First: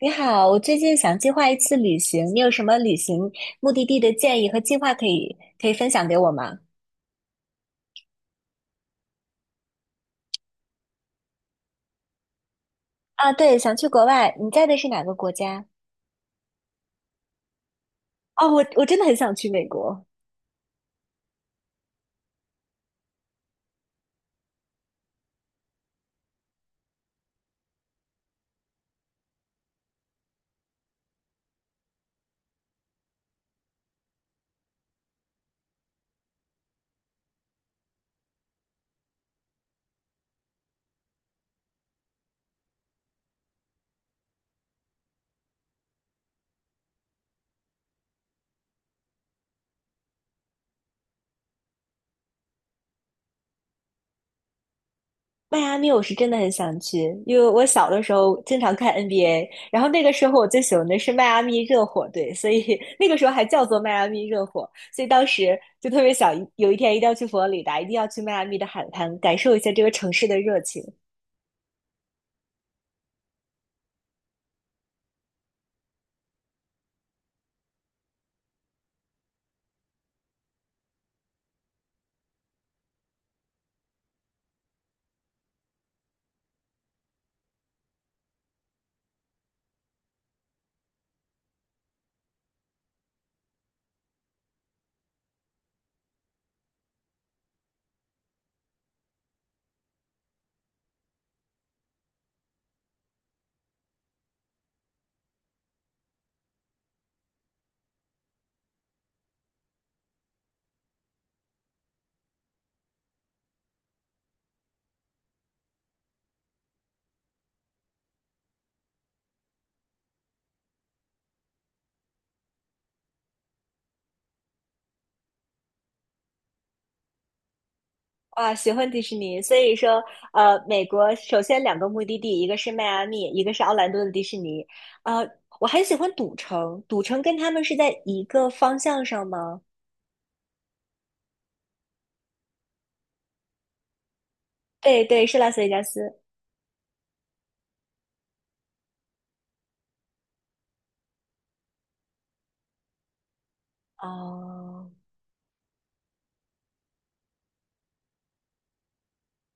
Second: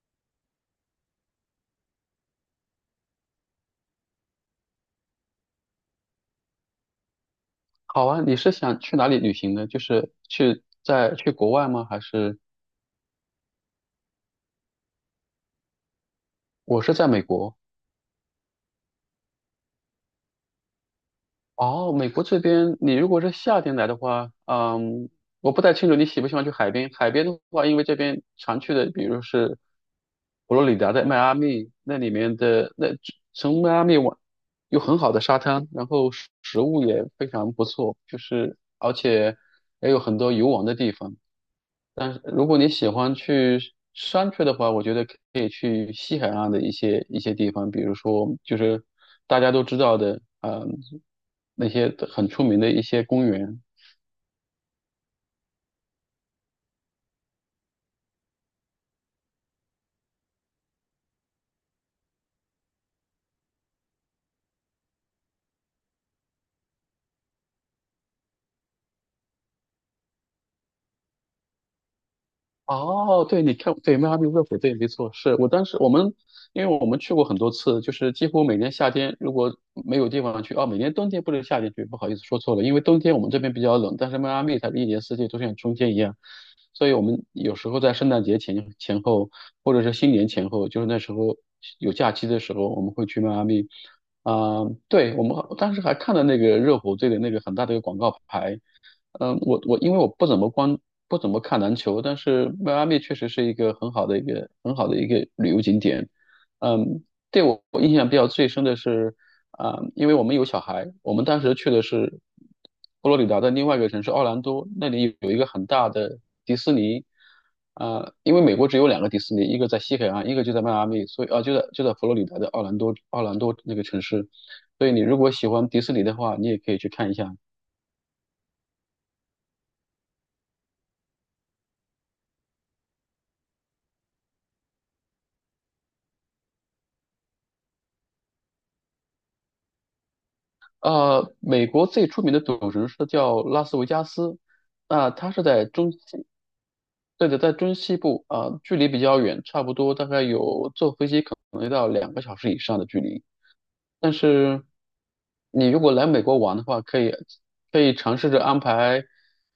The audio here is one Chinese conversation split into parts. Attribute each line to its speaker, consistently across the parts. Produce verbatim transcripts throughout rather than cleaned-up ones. Speaker 1: 你好，我最近想计划一次旅行，你有什么旅行目的地的建议和计划可以可以分享给我吗？
Speaker 2: 好啊，你是想去哪里旅行呢？就是去在去国外吗？还是
Speaker 1: 啊，对，想去国外，你在的是哪个国家？
Speaker 2: 我是在美国？
Speaker 1: 哦，我我真的很想去美国。
Speaker 2: 哦，美国这边，你如果是夏天来的话，嗯，我不太清楚你喜不喜欢去海边。海边的话，因为这边常去的，比如是佛罗里达的迈阿密，那里面的那从迈阿密往有很好的沙滩，然后食食物也非常不错，就是而且也有很多游玩的地方。但是如果你喜欢去山区的话，我觉得可以去西海岸的一些一些地方，比如说就是大家都知道的，嗯、那些很出名的一些公园。
Speaker 1: 迈阿密，我是真的很想去，因为我小的时候经常看 N B A，然后那个时候我最喜欢的是迈阿密热火队，所以 那个时候还叫做迈阿密热火，所以当时就特别想有一天一定要去佛罗里达，一定要去迈阿密的海滩，感受一下这个城市的热情。
Speaker 2: 哦，对，你看，对，迈阿密热火队没错，是我当时我们，因为我们去过很多次，就是几乎每年夏天如果没有地方去。哦，每年冬天，不能夏天去，不好意思说错了，因为冬天我们这边比较冷，但是迈阿密它是一年四季都像春天一样，所以我们有时候在圣诞节前前后，或者是新年前后，就是那时候有假期的时候，我们会去迈阿密。啊、对，我们当时还看了那个热火队的那个很大的一个广告牌。嗯，我我因为我不怎么关不怎么看篮球，但是迈阿密确实是一个很好的一个很好的一个旅游景点。嗯，对，我我印象比较最深的是，啊、因为我们有小孩，我们当时去的是佛罗里达的另外一个城市奥兰多，那里有一个很大的迪士尼。啊、因为美国只有两个迪士尼，一个在西海岸，一个就在迈阿密，所以啊、就在就在佛罗里达的奥兰多奥兰多那个城市。所以你如果喜欢迪士尼的话，你也可以去看一下。
Speaker 1: 啊，喜欢迪士尼，所以说，呃，美国首先两个目的地，一个是迈阿密，一个是奥兰多的迪士尼。呃，我很喜欢赌城，赌城跟他们是在一个方向上吗？
Speaker 2: 呃，美国最出名的赌城是叫拉斯维加斯。
Speaker 1: 对
Speaker 2: 那、
Speaker 1: 对，
Speaker 2: 它
Speaker 1: 是
Speaker 2: 是
Speaker 1: 拉斯
Speaker 2: 在
Speaker 1: 维加
Speaker 2: 中西，
Speaker 1: 斯。
Speaker 2: 对的，在中西部，啊、距离比较远，差不多大概有坐飞机可能要到两个小时以上的距离。但是
Speaker 1: 哦，
Speaker 2: 你如果来美国玩的话，可以可以尝试着安排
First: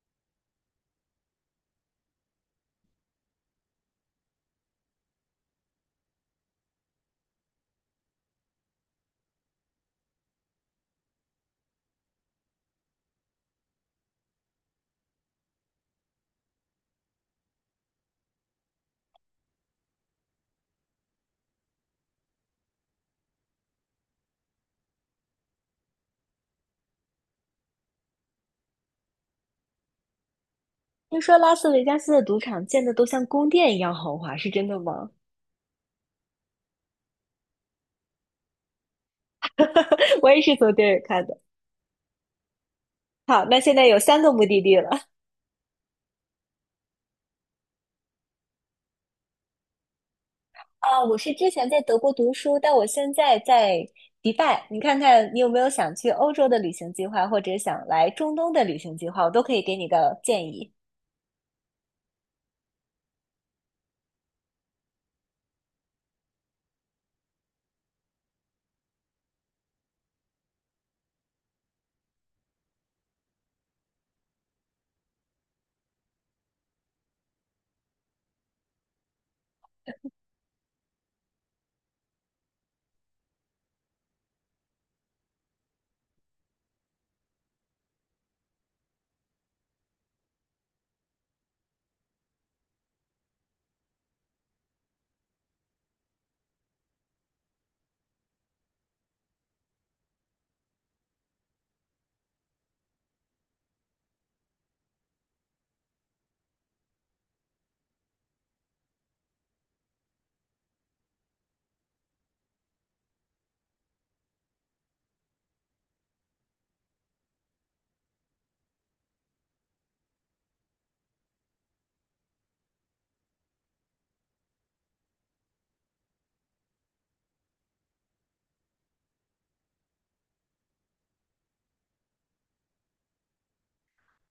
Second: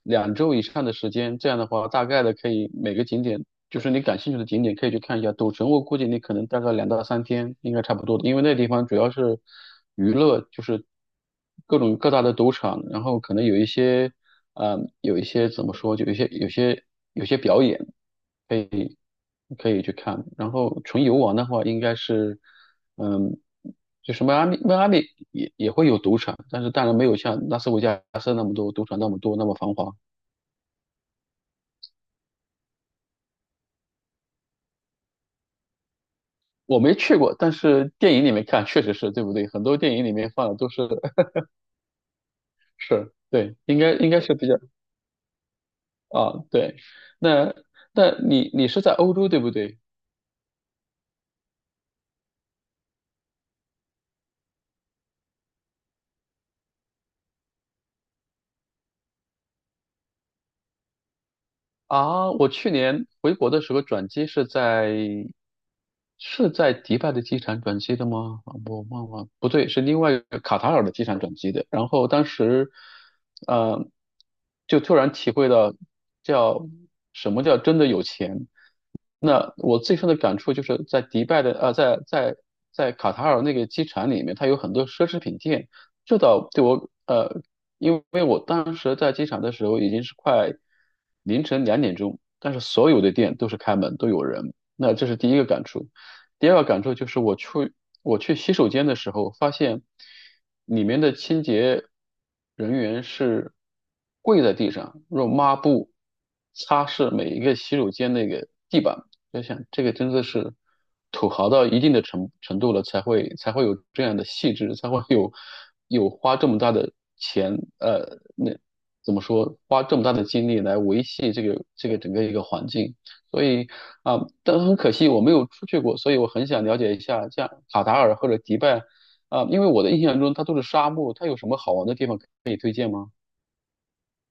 Speaker 2: 两周以上的时间，这样的话，大概的可以每个景点，就是你感兴趣的景点可以去看一下。赌城我估计你可能大概两到三天应该差不多的，因为那地方主要是娱乐，就是各种各大的赌场，然后可能有一些，呃，有一些，怎么说，就有一些有些有些表演可以去看。然后纯游玩的话，应该是，嗯，就是迈阿密。迈阿密也也会有赌场，但是当然没有像拉斯维加斯那么多赌场那么多那么繁华。
Speaker 1: 听说拉斯维加斯的赌场建的都像宫殿一样豪华，是真的吗？
Speaker 2: 我没去过，但是电影里面看确实是，对不对？很多电影里 面
Speaker 1: 我也
Speaker 2: 放
Speaker 1: 是
Speaker 2: 的都
Speaker 1: 从
Speaker 2: 是
Speaker 1: 电影看 的。
Speaker 2: 是，
Speaker 1: 好，
Speaker 2: 对，
Speaker 1: 那现
Speaker 2: 应
Speaker 1: 在
Speaker 2: 该
Speaker 1: 有
Speaker 2: 应
Speaker 1: 三
Speaker 2: 该
Speaker 1: 个
Speaker 2: 是
Speaker 1: 目
Speaker 2: 比较，
Speaker 1: 的地了。
Speaker 2: 啊，对。那那你你是在欧洲对不对？
Speaker 1: 啊，我是之前在德国读书，但我现在在迪拜。你看看你有没有想去欧洲的旅行计划，或者想来中东的旅行计划，我都可以给你个建议。
Speaker 2: 啊，我去年回国的时候转机是在是在迪拜的机场转机的吗？啊，我忘了，不对，是另外一个卡塔尔的机场转机的。然后当时，呃，就突然体会到叫什么叫真的有钱。那我最深的感触就是在迪拜的，呃，在在在卡塔尔那个机场里面，它有很多奢侈品店，这倒对我，呃因为我当时在机场的时候已经是快凌晨两点钟，但是所有的店都是开门，都有人。那这是第一个感触。第二个感触就是我去我去洗手间的时候，发现里面的清洁人员是跪在地上，用抹布擦拭每一个洗手间那个地板。在想，这个真的是土豪到一定的程程度了，才会才会有这样的细致，才会有有花这么大的钱，呃，那怎么说，花这么大的精力来维系这个这个整个一个环境。所以啊、但很可惜我没有出去过，所以我很想了解一下，像卡塔尔或者迪拜，啊、因为我的印象中它都是沙漠，它有什么好玩的地方可以推荐吗？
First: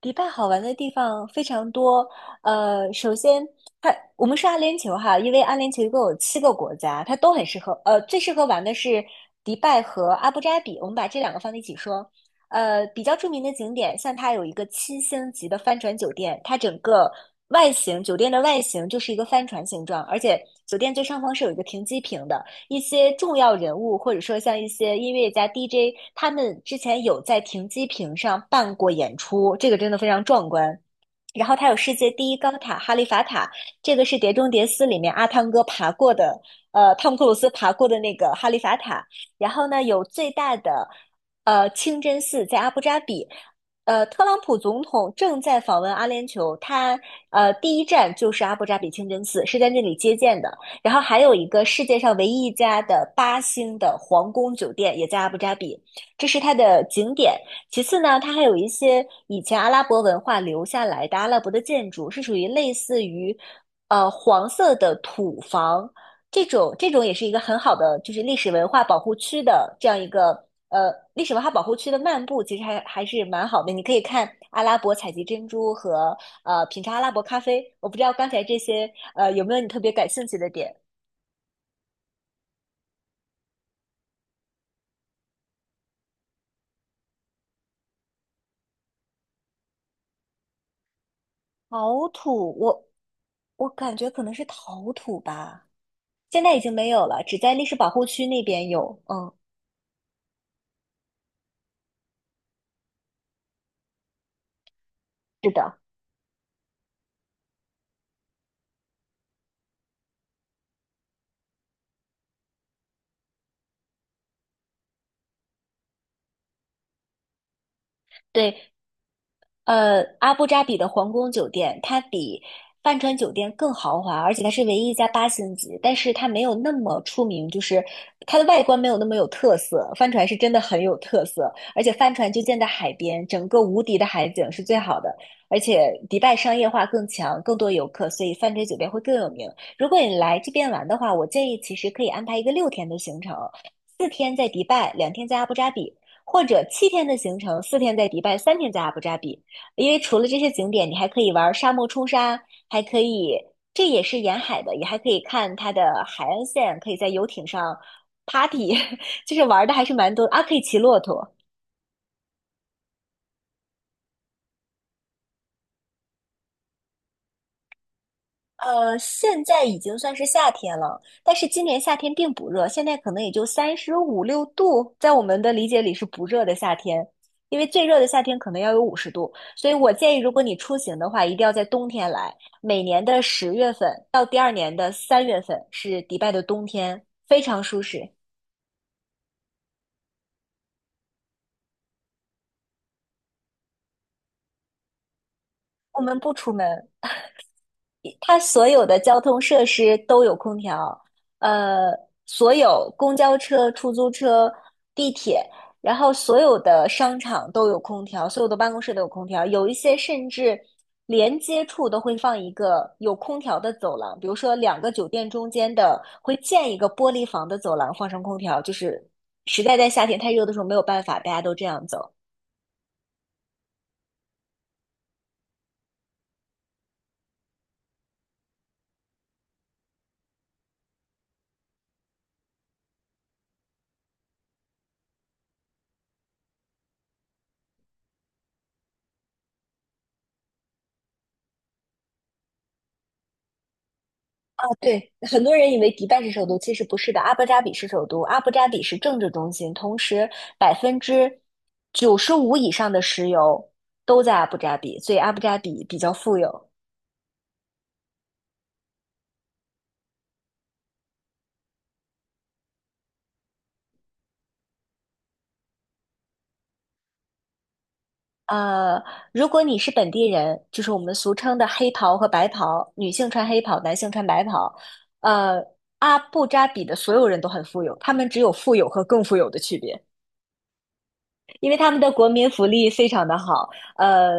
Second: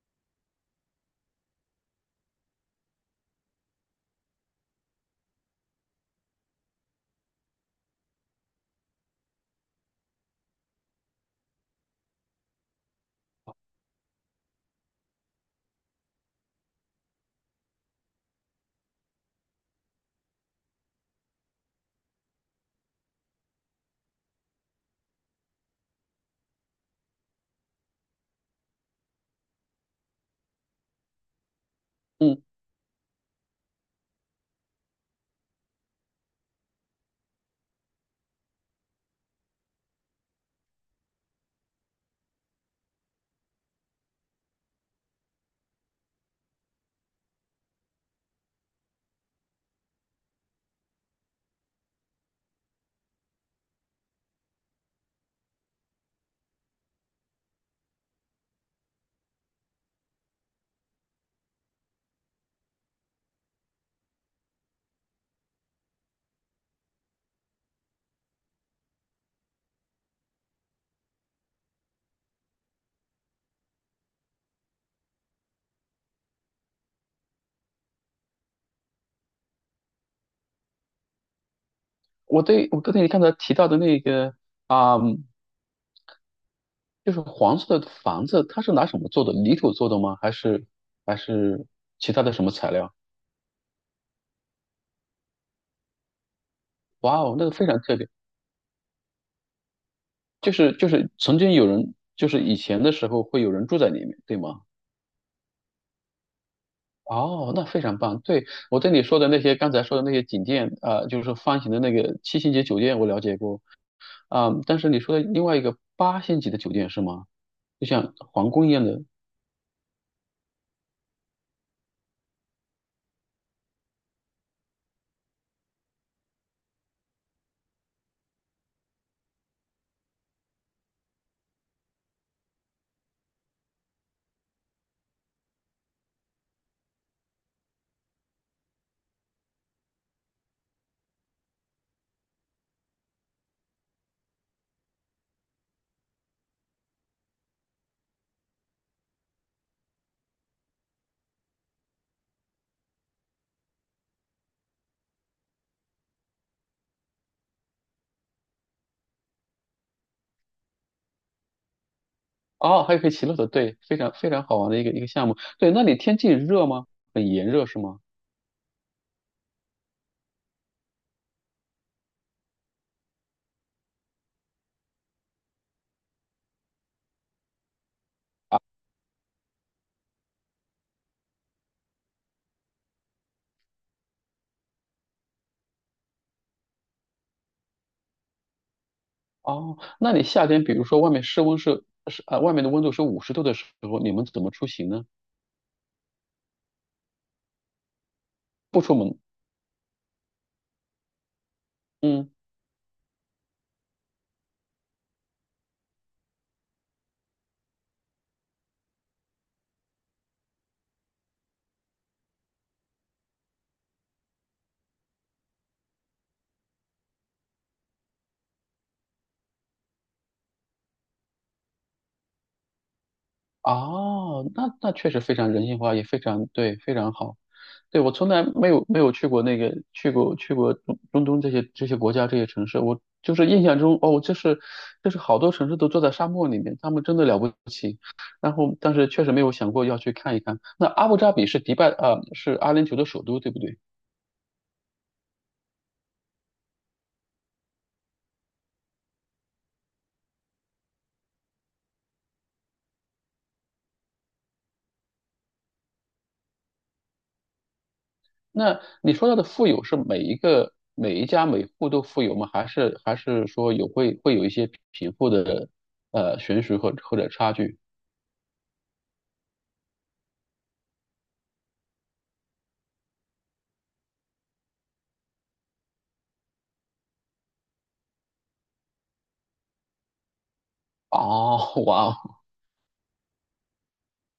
Speaker 1: 迪拜好玩的地方非常多。呃，首先它我们说阿联酋哈，因为阿联酋一共有七个国家，它都很适合。呃，最适合玩的是迪拜和阿布扎比，我们把这两个放在一起说。呃，比较著名的景点，像它有一个七星级的帆船酒店，它整个外形，酒店的外形就是一个帆船形状，而且酒店最上方是有一个停机坪的，一些重要人物，或者说像一些音乐家、D J，他们之前有在停机坪上办过演出，这个真的非常壮观。然后它有世界第一
Speaker 2: 嗯，
Speaker 1: 高塔哈利法塔，这个是《碟中谍四》里面阿汤哥爬过的，呃，汤姆克鲁斯爬过的那个哈利法塔。然后呢，有最大的呃清真寺在阿布扎比。呃，特朗普总统正在访问阿联酋，他呃第一站就是阿布扎比清真寺，是在那里接见的。然后还有一个世界上唯一一家的八星的皇宫酒店也在阿布扎比，这是它的景点。其次呢，它还有一些以前阿拉伯文化留下来的阿拉伯的建筑，是属于类似于，呃，黄色的土房这种。这种也是一个很好的，就是历史文化保护区的这样一个，呃，历史文化保护区的漫步，其实还还是蛮好的。你可以看阿拉伯采集珍珠和呃品尝阿拉伯咖啡。我不知道刚才这些呃有没有你特别感兴趣的点？
Speaker 2: 我对我刚才你刚才提到的那个，啊、就是黄色的房子，它是拿什么做的？泥土做的吗？还是还是
Speaker 1: 陶
Speaker 2: 其他的什么
Speaker 1: 土，
Speaker 2: 材
Speaker 1: 我
Speaker 2: 料？
Speaker 1: 我感觉可能是陶土吧。现在已经没有
Speaker 2: 哇
Speaker 1: 了，
Speaker 2: 哦，
Speaker 1: 只
Speaker 2: 那个
Speaker 1: 在历
Speaker 2: 非
Speaker 1: 史
Speaker 2: 常
Speaker 1: 保
Speaker 2: 特
Speaker 1: 护
Speaker 2: 别，
Speaker 1: 区那边有。嗯，
Speaker 2: 就是就是曾经有人，就是以前的时候会有人住在里面，对吗？
Speaker 1: 是的。
Speaker 2: 哦，那非常棒。对，我对你说的那些，刚才说的那些景点，啊，就是说方形的那个七星级酒店，我了解过。啊、但是你说的另外一个八星级的酒店是吗？就像皇宫
Speaker 1: 对，
Speaker 2: 一样的。
Speaker 1: 呃，阿布扎比的皇宫酒店，它比帆船酒店更豪华，而且它是唯一一家八星级，但是它没有那么出名，就是它的外观没有那么有特色。帆船是真的很有特色，而且帆船就建在海边，整个无敌的海景是最好的，而且迪拜商业化更强，更多游客，所以帆船酒店会更有名。如果你来这边玩的话，我建议其实可以安排一个六天的行程，四天在迪拜，两天在阿布扎比，或者七天的行程，四天在迪拜，三天在阿布扎比。因为除了这些景点，你还可以玩沙漠冲沙，还可以，这也是沿海的，也还可以看它的海岸线，可以在游艇上 party，就是玩的还是蛮多啊，可以骑骆驼。
Speaker 2: 哦，还有可以骑骆驼，对，非常非常好玩的一个一个项目。对，那里天气热吗？很炎热是吗？
Speaker 1: 呃，现在已经算是夏天了，但是今年夏天并不热，现在可能也就三十五六度，在我们的理解里是不热的夏天，因为最热的夏天可能要有五十度，所以我建议，如果你出行的话，一定要在冬天来。每年的十月份到第二年的三月份是迪拜的冬天，非常舒适。
Speaker 2: 哦，那你夏天，比如说外面室温是是呃，外面的温度是五十度的时候，你们怎么出行呢？
Speaker 1: 我们不出门，它所
Speaker 2: 不
Speaker 1: 有
Speaker 2: 出
Speaker 1: 的
Speaker 2: 门。
Speaker 1: 交通设施都有空调。呃，
Speaker 2: 嗯，
Speaker 1: 所有公交车、出租车、地铁，然后所有的商场都有空调，所有的办公室都有空调，有一些甚至连接处都会放一个有空调的走廊，比如说两个酒店中间的会建一个玻璃房的走廊，放上空调，就是实在在夏天太热的时候没有办法，大家都这样走。
Speaker 2: 哦，那那确实非常人性化，也非常对，非常好。对，我从来没有没有去过那个去过去过中中东这些这些国家这些城市，我就是印象中哦，就是就是好多城市都坐在沙漠里面，他们真的了不起。然后，但是确实没有想过要去看一看。那阿布扎比是迪拜呃是阿联酋的首都，对不对？
Speaker 1: 对，很多人以为迪拜是首都，其实不是的。阿布扎比是首都，阿布扎比是政治中心，同时百分之九十五以上的石油都在阿布扎比，所以阿布扎比比较富有。
Speaker 2: 那你说到的富有是每一个每一家每户都富有吗？还是还是说有会会有一些贫富的呃悬殊或或者差距？
Speaker 1: 呃，如果你是本地人，就是我们俗称的黑袍和白袍，女性穿黑袍，男性穿白袍。呃，阿布扎比的所有人都很富有，他们只有富有和更富有的区别。因
Speaker 2: 哦，
Speaker 1: 为他们
Speaker 2: 哇
Speaker 1: 的国
Speaker 2: 哦，
Speaker 1: 民福利非常的好。呃，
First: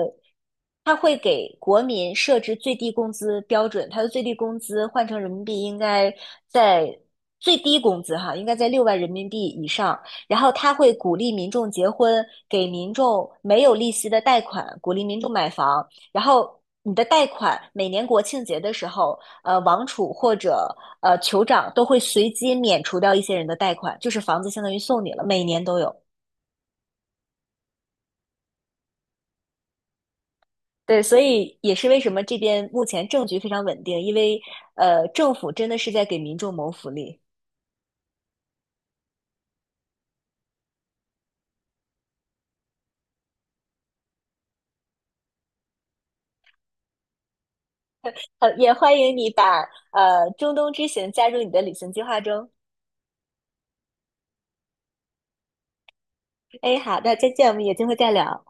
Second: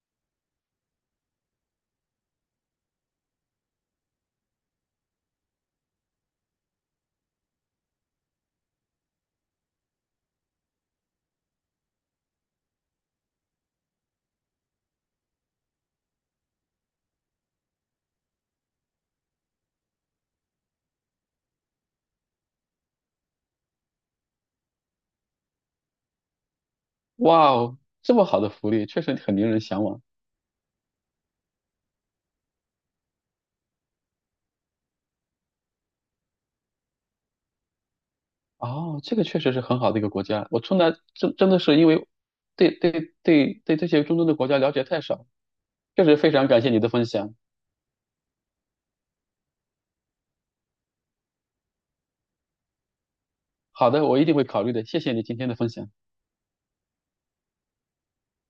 Speaker 1: 他会给国民设置最低工资标准，他的最低工资换成人民币应该在最低工资哈，应该在六万人民币以上。然后他会鼓励民众结婚，给民众没有利息的贷款，鼓励民众买房。然后你的贷款每年国庆节的时候，呃，王储或者呃酋长都会随机免除掉一些人的贷款，就是房子相当于送你了，每年都有。
Speaker 2: 哇哦，这么好的福利确实很令人向往。
Speaker 1: 对，所以也是为什么这边目前政局非常稳定，因为呃，政府真的是在给民众谋福利。
Speaker 2: 哦，这个确实是很好的一个国家。我从来真真的是因为对，对，对，对，这些中东的国家了解太少，确实非常感谢你的分享。
Speaker 1: 呃，也欢迎你把呃中东之行加入你的旅行计划中。
Speaker 2: 好的，我一定会考虑的，谢谢你今天的分享。
Speaker 1: 哎，好的，再见，我们有机会再聊。